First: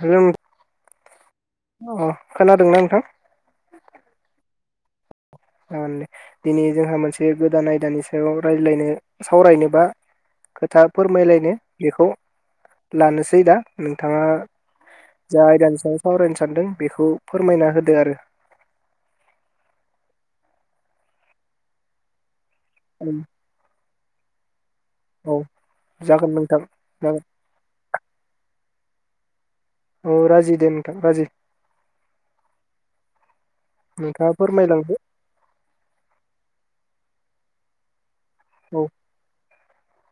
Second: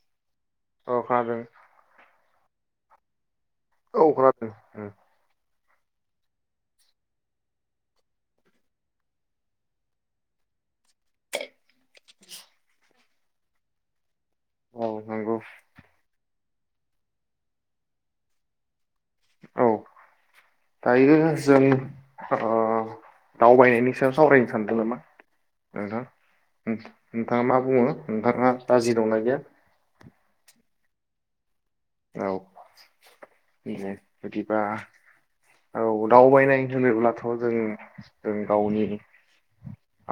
Hello नों अखादों खोनादोंना नोंथां खोनादों औ जागोनदे दिनै जोंहा मोनसे गोदान आयदानि सायाव रायज्लायनो सावरायनो बा खोथा फोरमायलायनो बेखौ लानोसै दा नोंथाङा नंगौ जाय दानसेआव सावरा सानदों बेखौ फोरमायना होदो आरो औ दायो जों अ आरो दावबायनायनि सायाव सावरायनो सानदों नामा औ नोंथां जागोन नोंथां जागोन नोंथाङा मा बुङो नोंथाङा राजि दंना गैया औ राजि दं नोंथां राजि औ नोंथाङा बिदिबा फोरमायलांदो औ दावबायनाय होनोबा थ'जों जों गावनि औ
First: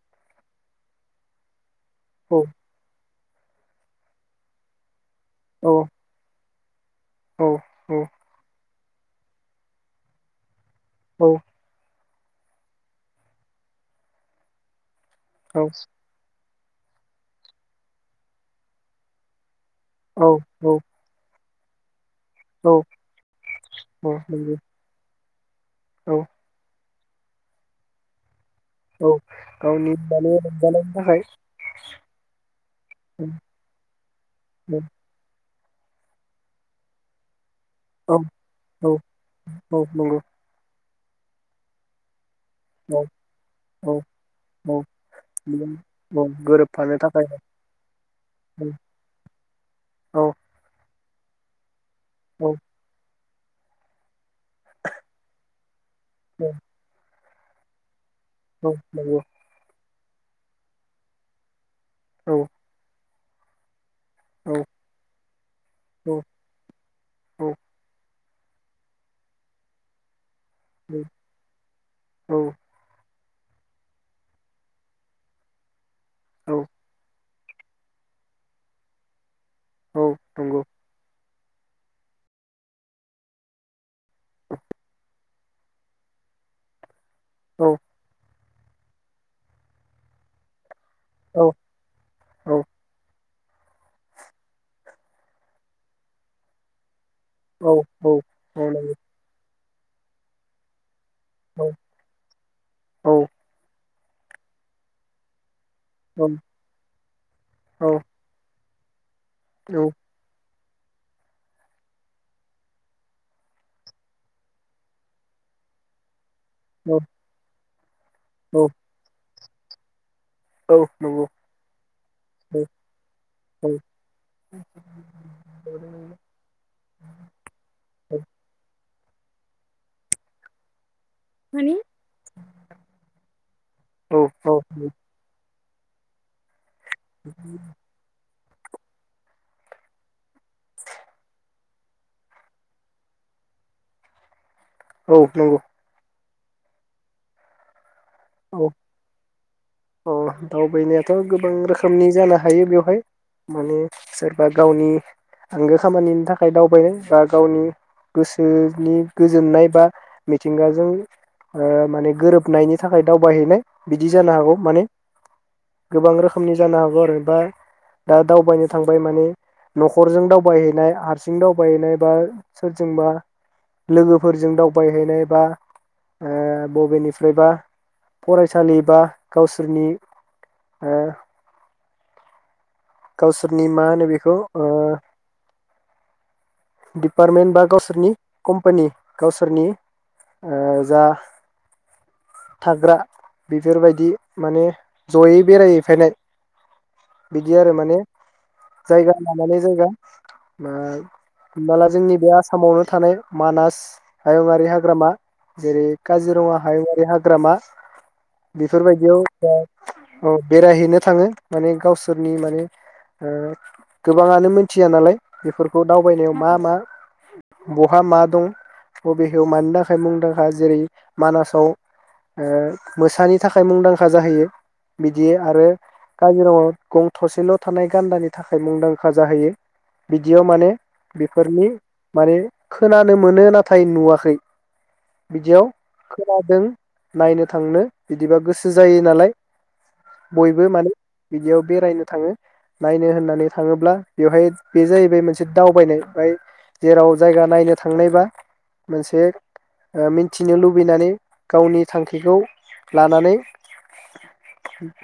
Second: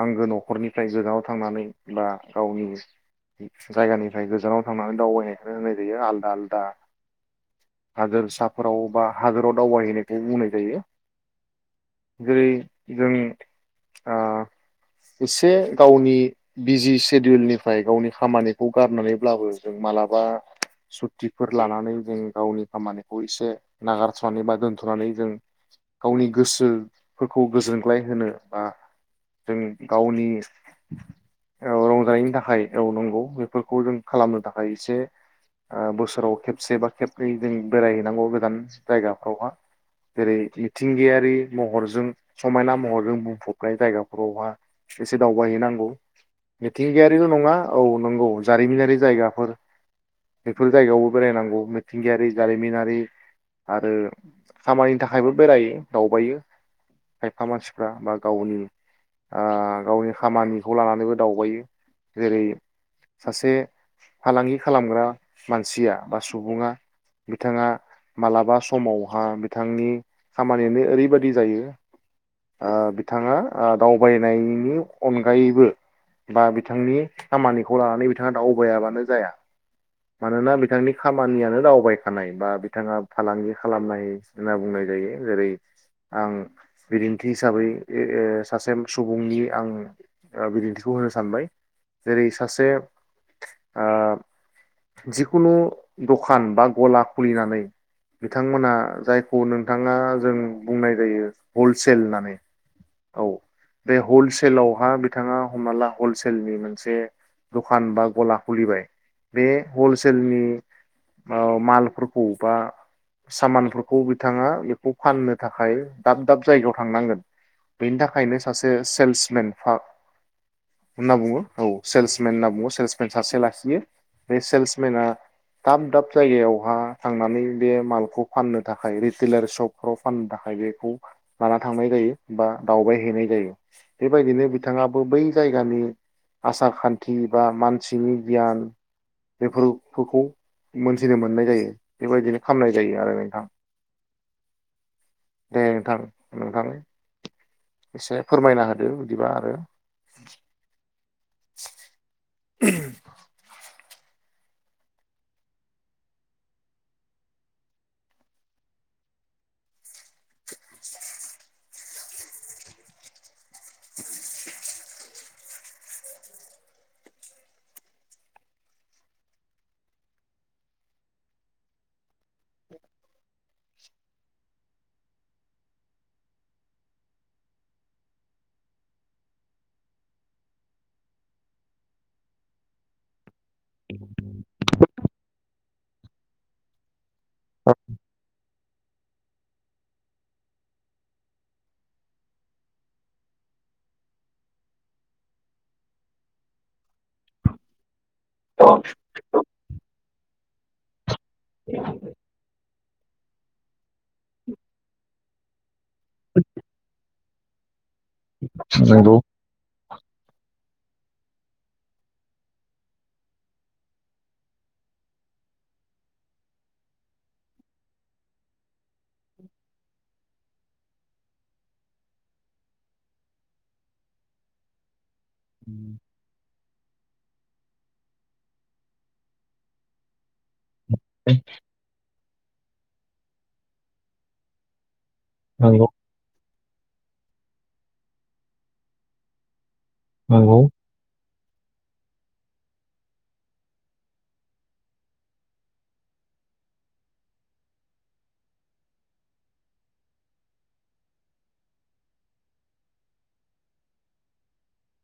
आंगो न'खरनिफ्राय गोजानाव थांनानै बा औ गावनि जायगानिफ्राय गोजानाव थांनानै दावबाय औ होनाइ जायो आल्दा आल्दा दा औ औ हागोन साफ फोराव बा हादोराव दावबायहैनायखौ बुंनाय जायो। औ जेरै जों आ एसे औ गावनि बिजि सेडिउलनिफ्राय गावनि खामानिखौ गारनानैब्लाबो जों मालाबा औ बेफोर लानानै जों गावनि औ खामानिखौ एसे औ नागारथनानै नंगौ बा दोन्थनानै जों औ गावनि गोसो फोरखौ गोजोनग्लाय होनो बा औ जों गावनि माने रंजानायनि थाखाय औ रंजानायनि थाखाय औ नांगौ बेफोरखौ जों खालामनो थाखाय औ एसे ओ बोसोराव खेबसे बा खेबनै जों औ बेरायहैनांगौ गोजान औ जायगाफ्रावहा औ नंगौ जेरै मिथिंगायारि महरजों समायना औ महरजों बुंफबनाय औ जायगाफोरावहा औ एसे दावबायहैनांगौ बिदिनो औ गोरोबफानो मिथिंगायारिल थाखाय नङा औ नंगौ जारिमिनारि जायगाफोर औ जायगायावबो बेरायनांगौ मिथिंगियारि औ जारिमिनारि आरो खामानिनि थाखायबो बेरायो दावबायो खायफा मानसिफ्रा बा गावनि औ नंगौ [inaudible] गावनि खामानिखौ लानानैबो दावबायो औ जेरै सासे औ फालांगि खालामग्रा मानसिया बा औ सुबुङा बिथाङा मालाबा समावहा बिथांनि खामानियानो ओरैबायदि औ औ जायो बिथाङा दावबायनायनि अनगायैबो बा औ बिथांनि खामानिखौ लानानै बिथाङा दावबायाबानो जाया। औ मानोना नंगौ बिथांनि खाम मानियानो दावबायखानाय बा बिथाङा फालांगि खालामनाय होनना बुंनाय जायो जेरै आं बिदिन्थि हिसाबै औ ए ओ सासे सुबुंनि आं ओ बिदिन्थि खौ होनो औ सानबाय जेरै औ औ सासे आम जिखुनु दखान ब गला खुलिनानै औ नंगौ औ बिथांमोना जायखौ नों थाङा जों बुंनाय जायो औ हलसेल होननानै औ बे हलसेलावहा बिथाङा हमनाला हलसेलनि मोनसे दखान बा गला खुलिबाय हलसेलनि ओ मालफोरखौ बा सामानफोरखौ बिथाङा बेखौ फाननो थाखाय दाब दाब जायगायाव थांनांगोन। बेनि थाखायनो सासे सेल्समेन फा नंगौ औ होनना बुङो औ सेल्समेन होनना बुङो सेल्समेन सासे लाखियो। बे सेल्समेना दाब दाब जायगायावहा थांनानै बे मालखौ फाननो था थाखाय रिटेलार शपफोराव फाननो थाखाय बेखौ लाना माने थांनाय जायो बा दावबाय हैैनाय जायो औ बेबायदिनो औ बिथाङाबो बै जाय गामि आसा खान्थि बा मानसिनि बियान बेफोर फोरखौ मोन्थिनो मोन्नाय जायो बेबायदिनो खामनाय जायो आरो नोंथां। औ नंगौ। दे नोंथां नोंथां एसे फोरमायना औ होदो बिदिबा आरो अ दावबायनायाथ गोबां रोखोमनि जानो हायो बेवहाय माने सोर बा गावनि आंगो खामानिनि थाखाय दावबायो बा गावनि गोसोनि गोजोन्नाय बा मिथिंगाजों ओ माने गोरोबनायनि थाखाय दावबायहैनाय बिदि जानो हागौ माने गोबां रोखोमनि जानो हागौ आरो बा दा दावबायनो थांबाय माने नखरजों दावबायहैनाय हारसिं दावबायहैनाय बा सोरजोंबा लोगोफोरजों दावबायहैनाय बा ओ बबेनिफ्रायबा फरायसालि बा गावसोरनि ओ गावसोरनि मा होनो बेखौ ओ डिपार्टमेन्ट बा गावसोरनि कम्फानि गावसोरनि‌ ओ जा थाग्रा‌ बेफोरबायदि‌ माने जयै‌ बेरायहैफायनाय बि दि आरो माने जायगा लानानै जायगा मा होमबाला जोंनि बे आसामावनो थानाय मानास हायुङारि हाग्रामा जेरै काजिरङा हायुुङारि हाग्रामा नंगौ बेफोरबायदियाव [unintelligible] बेरायहैनो थाङो माने गावसो फोरनि माने ओ गोबाङानो मोन्थिया नालाय बेफोरखौ दावबायनायाव मा मा बहा मा दं बबेहयाव मानि थाखाय मुंदांखा जेरै मानासाव ओ मोसानि थाखाय मुंदांखा जाहैयो। बिदि आरो काजिरङायाव गं थसेल थानाय गान्दानि थाखाय मुंदांखा जाहैयो बिदियाव माने बेफोरनि माने खोनानो मोनो नाथाय नुवाखै बिदियाव नंगौ खोना [unintelligible] नायनो थांनो बिदिबा गोसो जायो नालाय बयबो नंगौ माने बिदिआव बेरायनो थाङो नायनो होन्नानै थाङोब्ला बेवहाय बे जाहैबाय मोनसे दावबायनाय बाय जेराव जायगा नायनो थांनायबा मोनसे ओ मिन्थिनो ओ लुबैनानै गावनि थांखिखौ लानानै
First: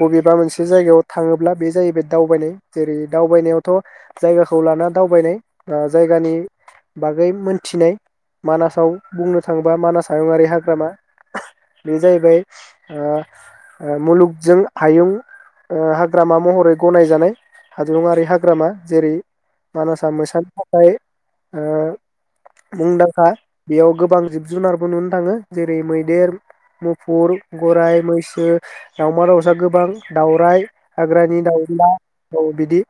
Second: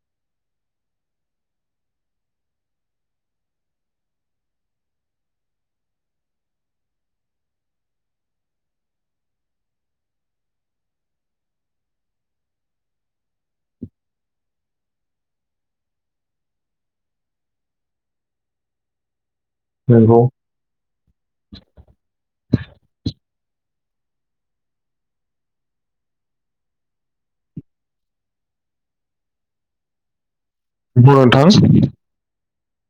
बबेबा मोनसे जायगायाव थाङोब्ला बे जायैबाय दावबायनाय जेरै दावबायनायावथ जायगाखौ लाना दावबायनाय जायगानि बागै मोन्थिनाय मानासाव बुंनो थाङोबा मानास हायुंआारि हाग्रामा बे जायैबाय ओ ओ मुलुगजों हायुं ओ हाग्रामा महरै गनायजानाय हादुङाआरि हाग्रामा जेरै मानासआ नंगौ मोसानि थाखाय ओ मुंदांखा। बेयाव गोबां जिब जुनारफोर नुनो थाङो जेरै मैदेर, मुफुर, गराइ, मैस, ो दावमा दावसा गोबां दावराय नंगौ हाग्रानि नोंथां दाउला दाउ बिदि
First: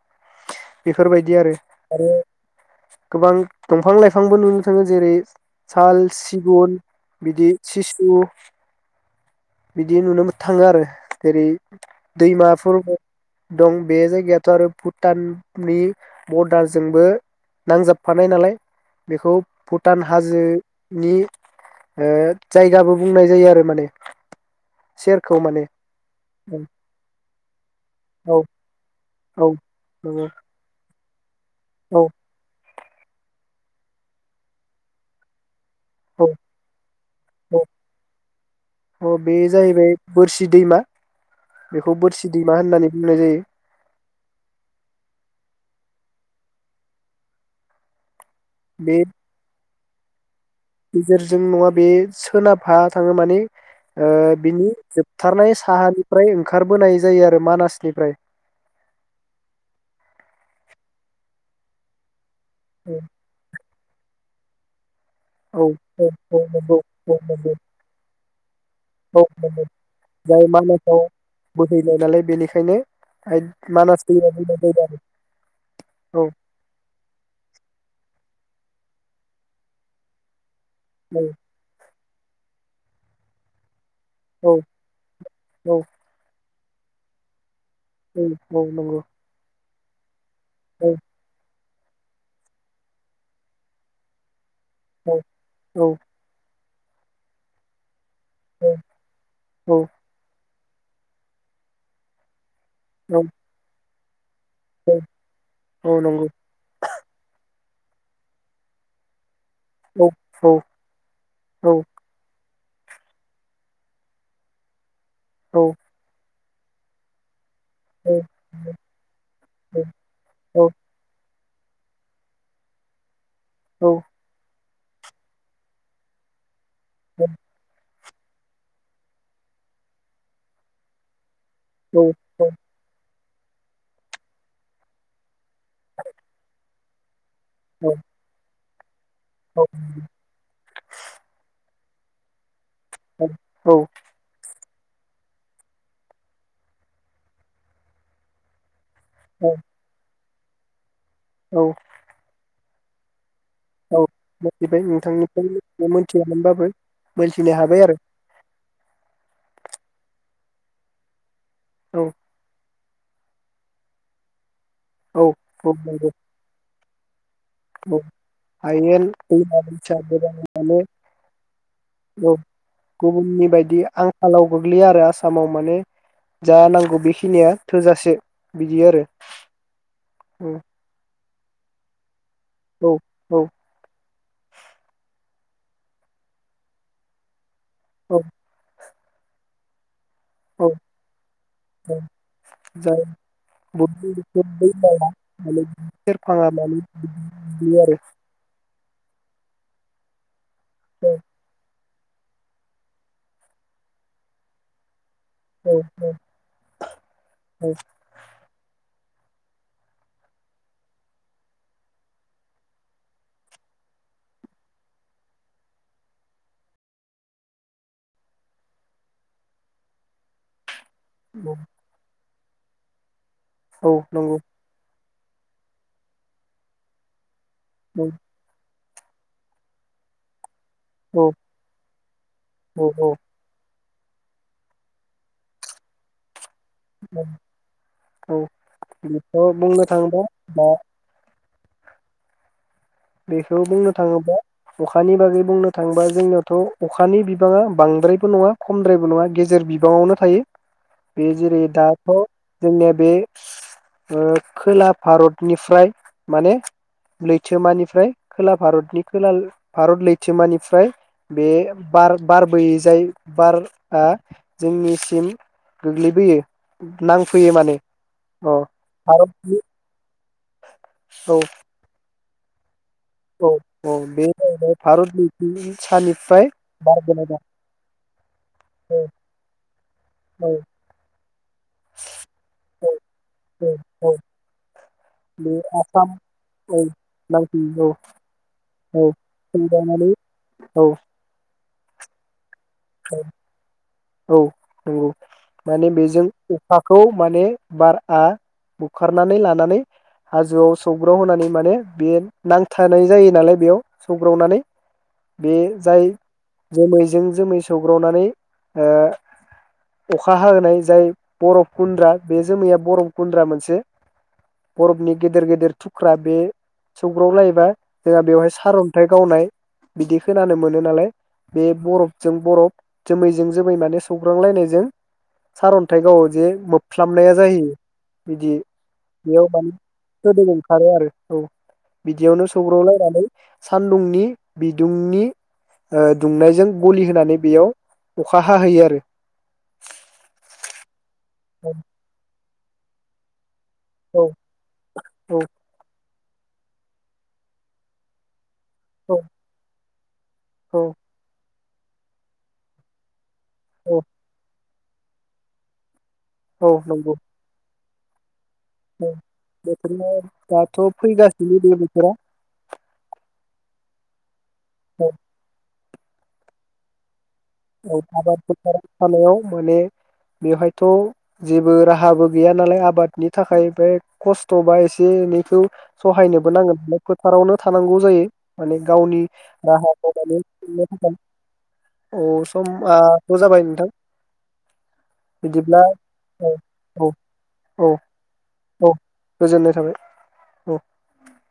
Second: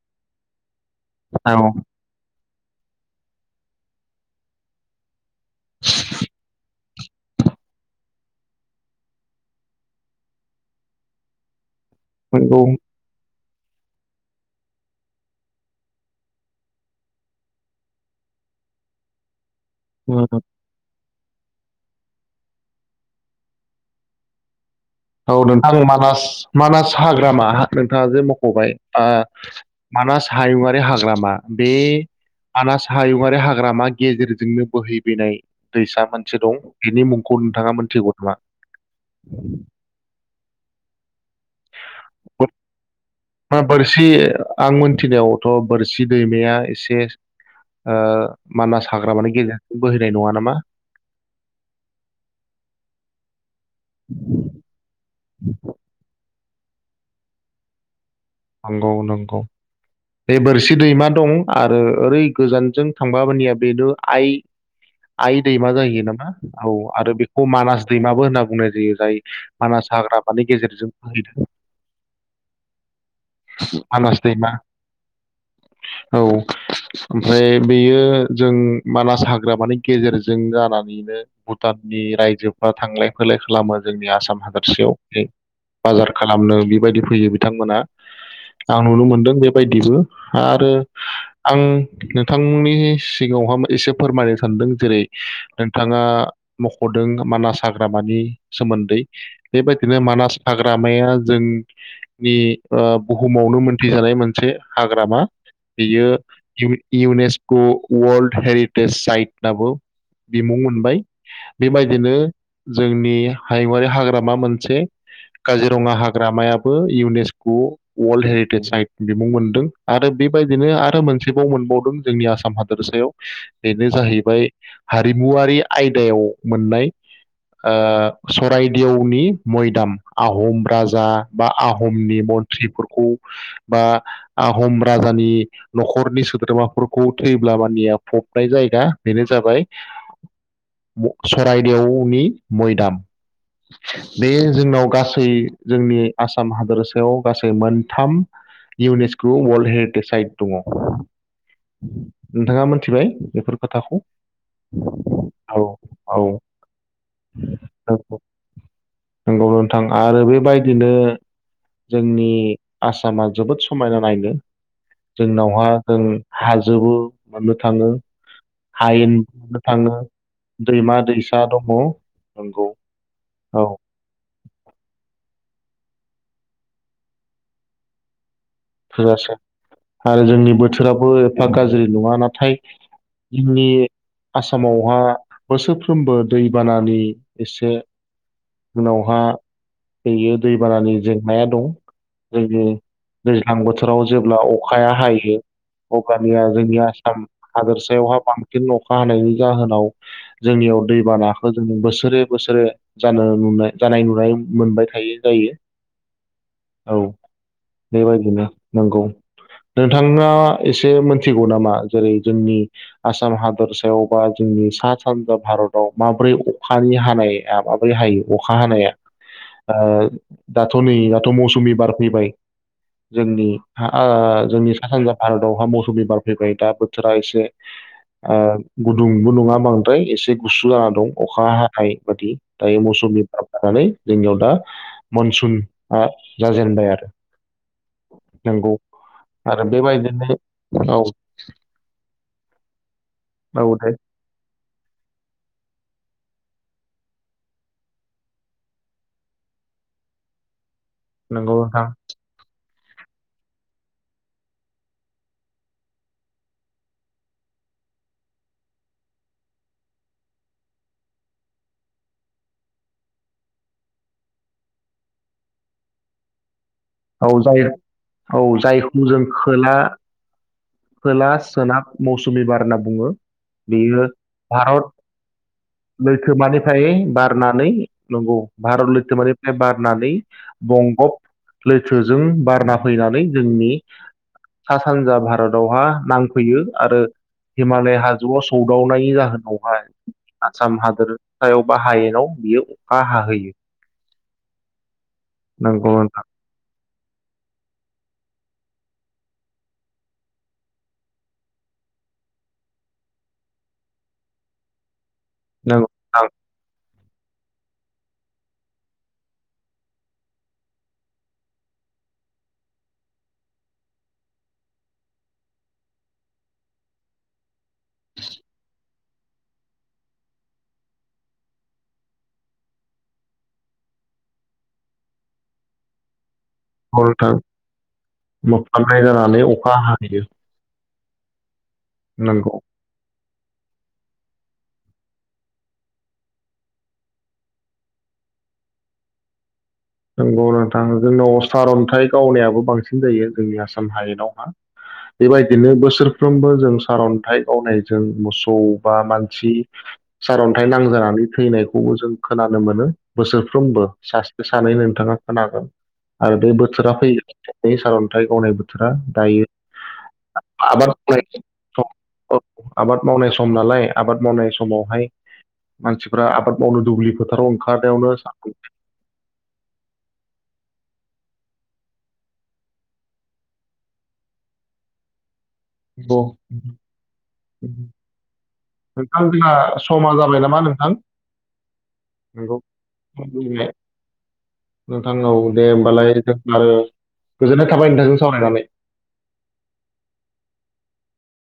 बेफोरबायदि आरो औ आरो गोबां दंफां लायफांबो नुनो थाङो जेरै साल, सिगुन बिदि सिसु बिदि नुनो थाङो आरो जेरै नंगौ दैमाफोर दं बे जायगायाथ आरो भुटाननि बरडारजोंबो नांजाबफानाय नालाय बेखौ भुटान हाजोनि ओ जायगाबो बुंनाय जायो आरो माने औ सेरखौ माने नोंथां मानास मानास हाग्रामा नोंथाङा जे औ मखबाय औ नंगौ मानास हायुंआरि हाग्रा मा बे औ मानास हायुंङारि हाग्रामा गेजेरजोंनो बोहैबोनाय दैसा औ मोनसे दं बेनि मुंखौ औ नोंथाङा मोनथिगौ नामा? औ बे जाहैबाय बोरसि दैमा बेखौ बोरसि दैमा होननानै बुङो। मा बोरसि बे आं मोनथिनायावथ बोरसि दैमाया एसे ओ मानास बे हाग्रमानि गेजेर बोहैनाय नङा नामा? गेजेरजों नङा बे सोनाबहा थाङो माने ओ बिनि जोब थारनाय साहानिफ्राय ओं ओंखारबोनाय जायो आरो मानासनिफ्राय नंगौ नंगौ बे बोरसि दैमा दं आरो ओरै गोजानजों औ थांबाबोनिया बेदो आइ आइ औ दैमा जाहैयो औ नामा औ नंगौ आरो बेखौ नंगौ मानास दैमाबो होनना बुं औ औ जाय गेजेरजों मानासाव बोहैदों बोहैनाय नालाय बेनिखायनो मानास दैमा बुंनाय जायो आरो औ ओमफ्राय बेयो जों मानास हाग्रामानि गेजेरजों जा नानैनो भुटान जि रायजोफ्रा थांलाय फैलाय खालामो जोंनि आसाम औ हादरसायाव बे औ बाजार खालामनो बे बायदि फैयो बिथांमोना। औ नंगौ। बायदिबो आरो औ आं। नोंथांमोननि सिगाङावहाय एसे फोरमायनो सानदों जेरै औ औ नोंथाङा मखदों मानास हाग्रा मानि सोमोन्दै औ बेबायदिनो मानास हाग्रामाया जोंनि ओ औ बुहुमावनो मोन [unintelligible] मोनसे औ हाग्रामा औ बियो नंगौ इउनेस टु वर्ल्ड हेरिटेेज साइट। दाबो औ बिमुं मोनबाय औ बेबायदिनो जोंनि हायुङारि हाग्रामा मोनसे काजिरङा हाग्रामाया बो इउनेस्क अ औ वार्ल्ड हेरिटेज साइ बिमुं मोनदों आरो बेबायदिनो आरो मोनसे मोनसेबाव मोनबावदों जोंनि आसाम हादोरसायाव। बेनो जाहैबाय हारिमुवारि आयदायाव मोननाय ओ सरायदेवनि मैदाम आहम राजा। बा आहमनि मन्थ्रिफोरखौ बा आहम राजानि नखरनि सोद्रोमाफोर [unintelligible] थैब्ला मानिया फबनाय जायो। दा बेनो जाबाय [unintelligible] यावनि मैदाम औ बे जोंनाव। गासै जोंनि आसाम हादरसा बेयाव गासै मोनथाम इउनेस्क औ वाल्ड हेरिटेज साइट दङ औ नोंथाङा मोन थिबाय बेफोर खोथाखौ औ मोनथिबाय औ नोंथांनिफ्राय औ मोनथियामोनबाबो मोनथिनो हाबाय आरो थां आरो बेबायदिनो औ जोंनि आसामा जोबोद समायना नायनो औ जोंनावहा औ जों नंगौ हाल जोबो औ हायेन औ मोननो दैमा थाङो दैसा, दैमा दैसा दङ [unintelligible] औ नंगौ गुबुननि औ बायदि आंखालाव गोग्लैया आरो आ सामाव माने जा नांगौ बेखिनिया थोजासे बिदि आरो थोजासे आरो औ जोंनि बोथोराबो गाज्रि नङा नाथाय औ जोंनि आसामावहा बोसोरफ्रोमबो दैबानानि एसे औ उनावहा बेयो औ दैबानानि जेंनाया दं जाय जोंनि दैज्लां बोथोराव जेब्ला अखाया दैमाया हायो माने अब्लानिया सेरफाङा माने जोंनि आसाम बिदि आरो हादोरसायावहा बांसिन अखा हानायनि जाहोनाव जोंनियाव दैबानाखो जों बोस सोरे बोसोरे जानो नुनाय जानाय नुनाय मोनबाय थायो। जायो औ औ औ औ बेबायदिनो नोंगौ नोंथाङा इसे मोनथिगौ नामा जेरै जोंनि आसाम हादरसायाव बा जोंनि सा सानजा भारताव माब्रै अखानि हानाया माब्रै हायो अखा हानाया ओ दा दाथ नै दाथ औ मौसुमि बार फैबाय जोंनि औ हाआ नंगौ जोंनि सा सानजा भारतावहा मौसुमि बार फैबाय दा बोथोरा एसे नंगौ आ गुदुंबो नङा बांद्राय एसे गुसु जाना दं औ अखा हानाय बादि दायो औ औ मौसुमि बार बारनानै जोंनियाव दा मनसुनआ जाजेनबाय आरो। औ औ नंगौ बेनोथ आरो बुंनो थाङोब्ला बेबायदिनो दा [unintelligible] बेखौ औ बुंनो दे थाङोबा अखानि बागै बुंनो थाङोबा जोंनियाव थ अखानि बिबाङा बांद्रायबो नङा खमद्रायबो नङा गेजेर बिबाङावनो थायो। बेे नंगौ जेरै नोंथां दाथ जोंनिया बे ओ खोला भारतनिफ्राय माने लैथोमानि निफ्राय खोला भारतनि खोला भारत लैथोमानिफ्राय बे बार बारबोयै जाय बारआ जोंनिसिम गोग्लैबोयो। औ नांफैयो जाय माने औ अ जायखौ जों भारतनि खोला खोला औ सोनाब मौसुमि बार होनना बुङो औ औ बेयो बे जाहैबाय भारत लैथोनि सानिफ्राय लैथोमानिफ्राय बारबोनाय बार बारनानै नंगौ भारत लैथोमानिफ्राय बारनानै औ बंगभ लैथोजों बारना फैनानै जोंनि औ औ सा सानजा बे भारतावहा आसाम नांफैयो औ आरो नांफैयो हिमालय हाजोआव औ सौदावनायनि जाहोनावहाय फैलायनानै आसाम हादोरयाव बा हायेनाव बियो औ औ नोंगौ माने नंगौ नोंथां बेजों अखाखौ माने बारआ बुखारनानै लानानै हाजोआव सौग्राव होनानै माने बे नांथारनाय जायो नालाय बेयाव सौग्रावनानै बे नंगौ जाय नोंथां जोमै जों जोमै सो सौग्रावनानै ओ अखा हाहोनाय जाय बरफ गुन्द्रा बे जोमैया बरफ गुन्द्रा मोनसे बरफनि गेदेर गेदेर थुख्रा बे सौग्रावलायोबा जोंहा बेवहाय सारन्थाइ गावनाय बिदि खोनानो मोनो नालाय बे बरफजों बरफ जोमैजों जोमै माने सौग्रांलायनायजों सारन्थाइ गावो जे नंगौ नोंथां मोबफ्लाबनाया जायो बिदि मोफ्लामनाय जानानै बेयाव माने अखा हाहैयो गोदोब ओंखारो आरो। औ। बिदियावनो नंगौ सौग्रावलायनानै सान्दुंनि बिदुंनि ओ दुंनायजों गलि होनानै बेयाव अखा हाहैयो आरो। नोंगौ नोंथां। जोंनाव अथार अन्थाइ गावनायाबो बांसिन जायो जोंनि आसाम औ हायेनावहा औ बेबायदिनो बोसोर फ्रोमबो जों सारअन्थाइ गावनायजों मोसौ औ बा मानसि सारअन्थाइ औ नांजानानै थैनाय खौ जों खोनानो मोनो। बोसोरफ्रोमबो औ सा [unintelligible] [unintelligible] नोंथाङा खोनागोन आरो बे औ बोथोरा नंगौ फैयो [unintelligible] सार अन्थाइन्थाइ गावनाय बोथोरा औ दायो बोथोरा दाथ' फैगासिनो बे [unintelligible] बोथोरा आबाद मावनाय सम नालाय आबाद मावनाय समावहाय औ मानसिफ्रा आबाद मावनो दुब्लि फोथाराव औ ओंखारनायावनो सा- आबाद फथार [unintelligible] माने बेवहायथ जेबो राहाबो गैया नालाय आबादनि थाखाय बे खस्थबा एसे एनै बेखौ नंगौ। सहायनोबो नांगोन बे फोथारावनो थानांगौ जायो माने नोंथां गावनि जोंना समा राहाखौनो जाबाय नामा [unintelligible] थाखाय औ [unintelligible] समाथ' जाबाय नोंथां नोंथांनाव दे बिदिब्ला होमबालाय औ आरो औ गोजोननाय थाबाय औ नोंथांजों सावरायनानै औ गोजोननाय थाबाय औ।